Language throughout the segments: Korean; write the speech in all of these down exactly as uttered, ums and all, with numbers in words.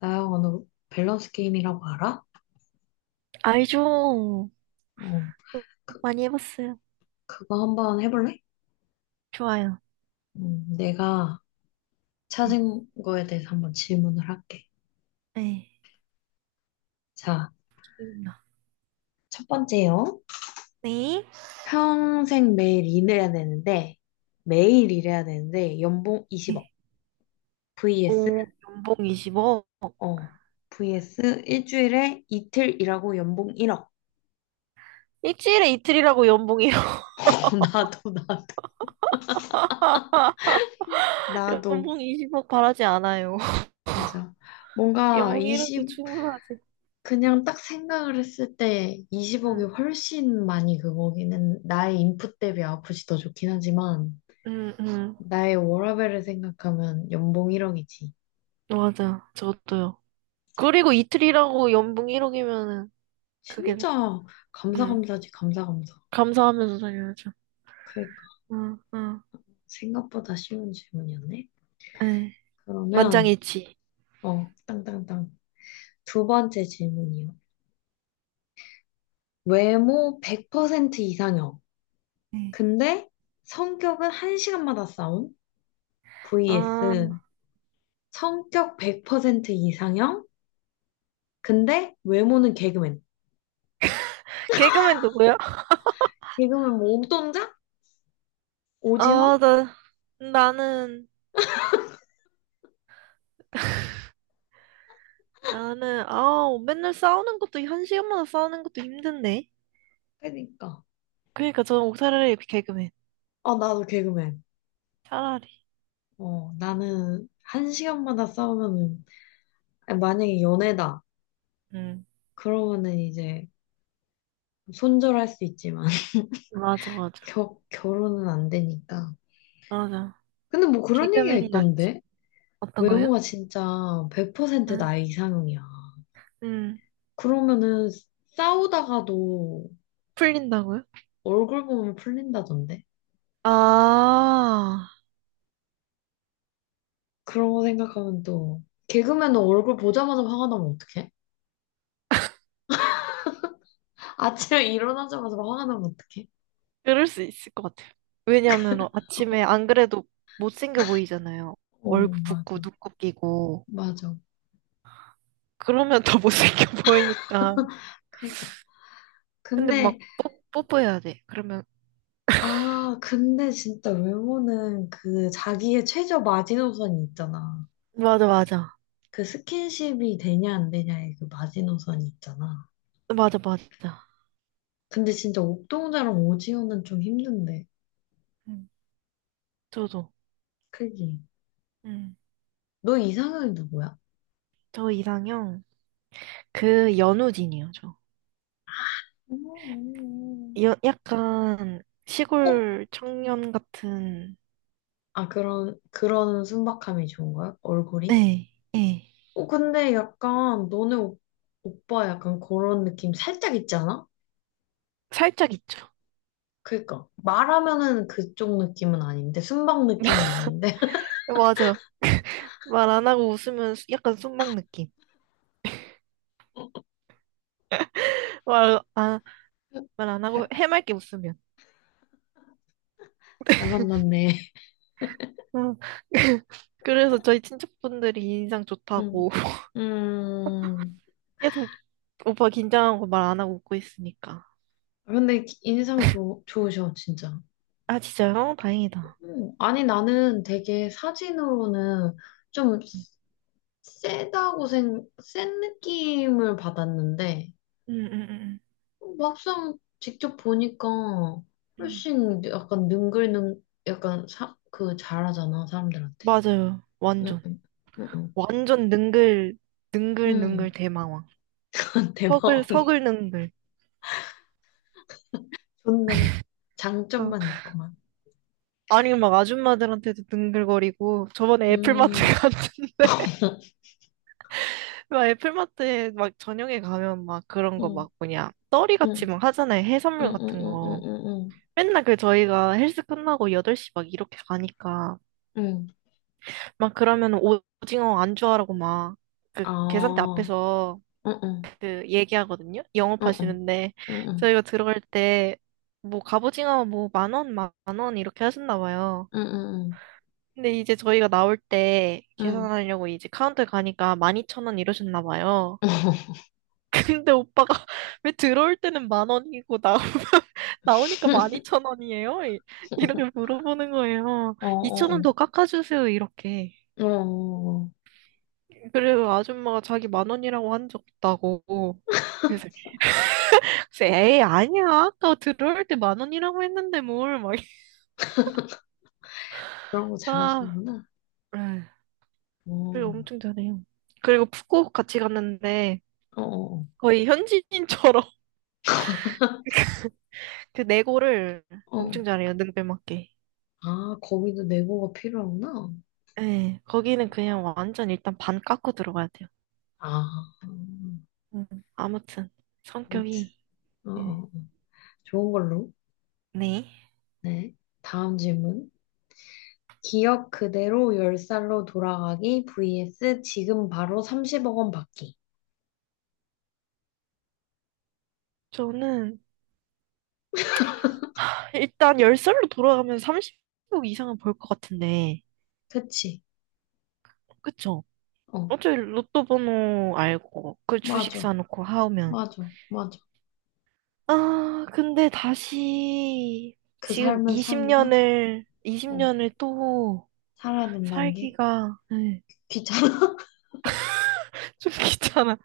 나영아, 너 밸런스 게임이라고 알아? 알죠. 어, 그, 많이 해봤어요. 그거 한번 해볼래? 좋아요. 음, 내가 네. 찾은 거에 대해서 한번 질문을 할게. 네. 자, 기대된다. 첫 번째요. 네. 평생 매일 일해야 되는데, 매일 일해야 되는데, 연봉 이십억. 네. vs, 오, 연봉 이십 억. 어, vs 일주일에 이틀 일하고 연봉 일억. 일주일에 이틀이라고 연봉이요. 어, 나도, 나도, 나도. 연봉 이십 억 바라지 않아요. 맞아. 뭔가 연봉 일 억도 20, 충분하지. 그냥 딱 생각을 했을 때 이십억이 응, 훨씬 많이 그거기는 나의 인풋 대비 아프지 더 좋긴 하지만 응, 응. 나의 워라밸을 생각하면 연봉 일억이지. 맞아. 저도요. 그리고 이틀이라고 연봉 일 억이면은, 그게, 진짜 응, 감사감사지 감사감사. 감사하면서 살려야죠. 그러니까 응, 응. 생각보다 쉬운 질문이었네. 네. 그러면 만장일치. 어 땅땅땅 두 번째 질문이요. 외모 백 퍼센트 이상형. 네. 근데 성격은 한시간마다 싸움. 아, vs 성격 백 퍼센트 이상형. 근데 외모는 개그맨. 개그맨 누구야? 개그맨 뭐 옥동자? 오지헌? 아, 나, 나는, 나는 아우 맨날 싸우는 것도 한 시간마다 싸우는 것도 힘든데. 그러니까. 그러니까 저는 옥살라리 개그맨 아 나도 개그맨. 차라리. 어 나는 한 시간마다 싸우면은 아니, 만약에 연애다 응, 그러면은 이제 손절할 수 있지만 맞아, 맞아, 겨, 결혼은 안 되니까. 맞아, 근데 뭐 그런 얘기가 개그맨이 낫지. 있던데 어떤 거요? 외모가 진짜 백 퍼센트 응, 나의 이상형이야. 응. 그러면은 싸우다가도 풀린다고요? 얼굴 보면 풀린다던데. 아, 그런 거 생각하면 또 개그맨은 얼굴 보자마자 화가 나면 어떡해? 아침에 일어나자마자 막 화가 나면 어떡해? 그럴 수 있을 것 같아요. 왜냐하면 아침에 안 그래도 못생겨 보이잖아요. 오, 얼굴 붓고 맞아. 눈곱 끼고 맞아. 그러면 더 못생겨 보이니까. 그러니까. 근데 근데, 막 뽀, 뽀뽀해야 돼. 그러면 아, 근데 진짜 외모는 그 자기의 최저 마지노선이 있잖아. 맞아, 맞아, 그 스킨십이 되냐 안 되냐의 그 마지노선이 있잖아. 맞아, 맞아. 근데 진짜 옥동자랑 오지호는 좀 힘든데. 응, 저도. 그지? 음, 너 이상형이 누구야? 저 이상형, 그 연우진이요, 저. 음, 음, 여, 약간 음. 어? 시골 청년 같은, 아, 그런, 그런 순박함이 좋은 거야? 얼굴이? 네, 네. 어, 근데 약간 너네 오, 오빠 약간 그런 느낌 살짝 있지 않아? 살짝 있죠. 그니까 말하면은 그쪽 느낌은 아닌데 순방 느낌은 아닌데 맞아. 말 안 하고 웃으면 수- 약간 순막 느낌. 말, 아, 말 안 하고 잘, 해맑게 웃으면. 잘 만났네. 어. 그래서 저희 친척분들이 인상 음, 좋다고. 음. 계속 오빠 긴장하고 말 안 하고 웃고 있으니까. 근데 인상 좋, 좋으셔 진짜. 아, 진짜요? 다행이다. 음, 아니 나는 되게 사진으로는 좀 음, 세다고 생, 센 느낌을 받았는데 음, 음, 음. 막상 직접 보니까 음. 훨씬 약간 능글능, 약간 사, 그 잘하잖아, 사람들한테. 맞아요. 응, 완전. 응, 응, 완전 능글, 응. 능글능글 응. 대망왕. 서글, 대박이야. 서글능글. 좋네. 어. 장점만 있구만. 아니, 막 아줌마들한테도 능글거리고, 저번에 애플마트 음, 갔는데, 막 애플마트에 막 저녁에 가면 막 그런 거 응, 막 뭐냐, 떠리같이 응, 막 하잖아요. 응, 해산물 응, 같은 응, 응, 거. 응, 응. 맨날 그 저희가 헬스 끝나고 여덟 시 막 이렇게 가니까, 응. 응. 막 그러면 오징어 안주하라고 막, 그 계산대 아, 앞에서 응, 응, 그 얘기하거든요. 응, 응, 영업하시는데 응, 저희가 들어갈 때 뭐 갑오징어 뭐 만 원, 만 원 이렇게 하셨나 봐요. 응, 응, 근데 이제 저희가 나올 때 응, 응. 계산하려고 이제 카운터 가니까 만 이천 원 이러셨나 봐요. 근데 오빠가 왜 들어올 때는 만 원이고 나 나오니까 만 이천 원이에요? 이렇게 물어보는 거예요. 어, 이천 원 어, 더 깎아주세요, 이렇게. 어, 어, 어, 어. 그래서 아줌마가 자기 만 원이라고 한 적 없다고. 그래서 에이, 아니야. 아까 들어올 때 만 원이라고 했는데 뭘, 막. 그런 거 아, 잘하시는구나. 에이, 어, 그리고 엄청 잘해요. 그리고 푸꾸옥 같이 갔는데 어, 어, 거의 현지인처럼 그 내고를 어. 엄청 잘해요. 능배맞게. 아, 거기도 네고가 필요하구나. 예, 거기는 그냥 완전 일단 반 깎고 들어가야 돼요. 아, 음, 음, 아무튼 성격이 어, 예. 어, 좋은 걸로. 네. 네. 다음 질문. 기억 그대로 열 살로 돌아가기 vs 지금 바로 삼십억 원 받기. 저는 일단 열 살로 돌아가면 삼십 억 이상은 벌 것 같은데, 그치? 그쵸? 어, 어차피 로또 번호 알고, 그 주식 맞아. 사놓고 하면 맞아. 맞아. 아, 근데 다시 그 지금 삶을 사기가? 20년을, 어, 20년을 또 살아야 된다는 게 살기가 네, 귀찮아. 좀 귀찮아.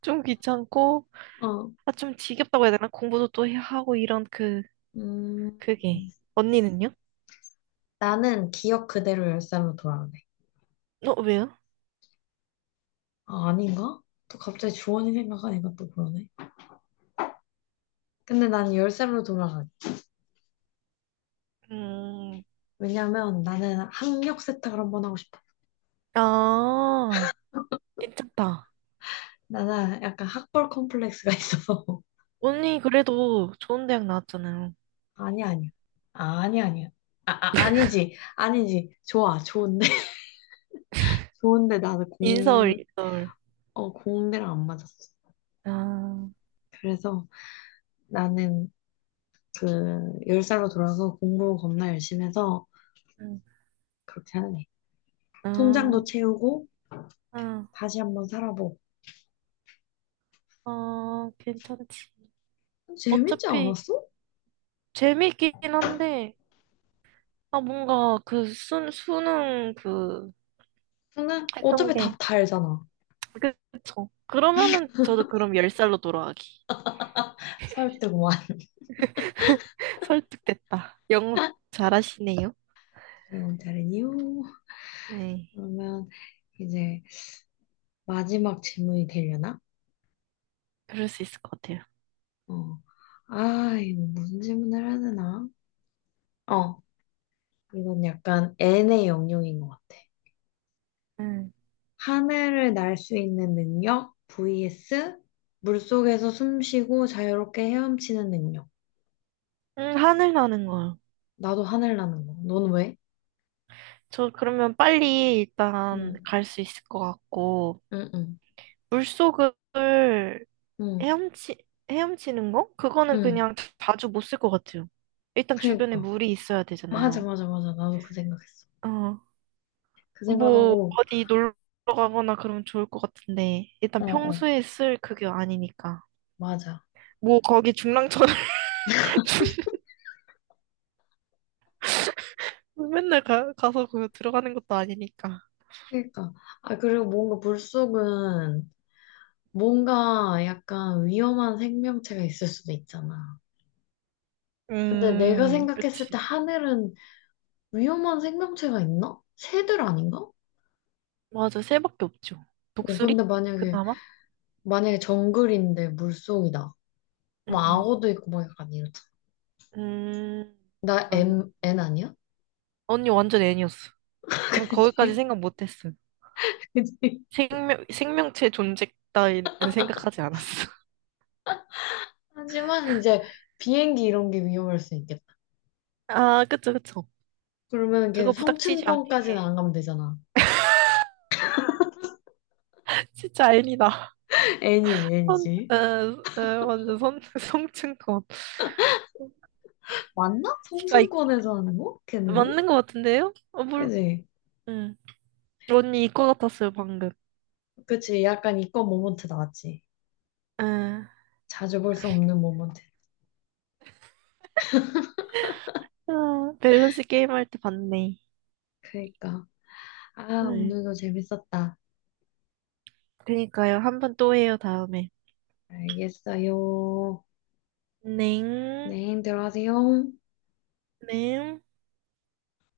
좀 귀찮고, 어, 아, 좀 지겹다고 해야 되나? 공부도 또 해야 하고 이런 그, 음, 그게. 언니는요? 나는 기억 그대로 열 살로 돌아가네. 어, 왜요? 아, 아닌가? 또 갑자기 주원이 생각하니까 또 그러네. 근데 난 열 살로 돌아가. 음, 왜냐면 나는 학력 세탁을 한 번 하고 싶어. 아, 괜찮다. 나는 약간 학벌 컴플렉스가 있어서. 언니 그래도 좋은 대학 나왔잖아요. 아니, 아니야. 아, 아니, 아니야. 아, 아, 아니지. 아니지. 좋아. 좋은데. 좋은데 나는 인서울, 공, 인서울. 어, 공대랑 안 맞았어. 아, 그래서 나는 그, 열 살로 돌아서 공부 겁나 열심히 해서 응, 그렇게 하는 애. 통장도 아, 채우고 아, 다시 한 번 살아보고. 아, 괜찮지. 재밌지 어차피, 않았어? 재밌긴 한데, 아, 뭔가 그 수, 수능 그 근데 했던 어차피 게, 답 다 알잖아. 그- 쵸 그러면은 저도 그럼 열 살로 돌아가기. 설득만. 설득됐다. 영업 잘하시네요. 여러분, 다른 이유. 네, 그러면 이제 마지막 질문이 되려나? 그럴 수 있을 것 같아요. 어. 아, 이거 무슨 질문을 해야 되나? 어, 이건 약간 N의 영역인 것 같아. 음, 하늘을 날 수 있는 능력 vs 물속에서 숨 쉬고 자유롭게 헤엄치는 능력. 음, 하늘 나는 거요. 나도 하늘 나는 거. 넌 왜? 저 그러면 빨리 일단 응, 갈 수 있을 것 같고, 응, 응, 물속을 응, 헤엄치, 헤엄치는 거? 그거는 응. 그냥 자주 못 쓸 것 같아요. 일단 주변에 그니까. 물이 있어야 맞아, 되잖아요. 맞아, 맞아. 나도 그 생각했어. 어, 그 뭐 생각하고, 어디 놀러 가거나 그러면 좋을 것 같은데 어, 일단 어, 평소에 쓸 그게 아니니까 맞아. 뭐 거기 중랑천 중- 맨날 가, 가서 그 들어가는 것도 아니니까. 그니까. 아, 그리고 뭔가 물속은 뭔가 약간 위험한 생명체가 있을 수도 있잖아. 근데 내가 음, 생각했을 때 그치. 하늘은 위험한 생명체가 있나? 새들 아닌가? 맞아, 새밖에 없죠. 어, 근데 독수리 만약에, 그나마. 만약에 정글인데 물속이다. 뭐 음, 악어도 있고 막 약간 이러잖아. 음 나 맞아. M, N 아니야? 언니 완전 애니였어. 전 거기까지 그치? 생각 못했어요. 그치? 생명 생명체 존재 따위는 생각하지 않았어. 하지만 이제 비행기 이런 게 위험할 수 있겠다. 아, 그쵸, 그쵸. 그러면 이게 그거 부닥치지 성층권까지는 않게. 안 가면 되잖아. 진짜 애니다. N이지, 선, N이지. 에, 에, 완전 선, 성층권. 맞나? 이과 이- 성층권에서 하는 거? 걔네들? 맞는 것 같은데요? 어, 물, 그지? 응. 언니 이과 같았어요, 방금. 그치, 약간 이건 모먼트 나왔지. 에, 자주 볼 수 없는 모먼트. 아, 밸런스 게임 할 때 봤네. 그러니까. 아, 에, 오늘도 재밌었다. 그니까요. 한번 또 해요, 다음에. 알겠어요. 넹, 네, 들어가세요. 넹.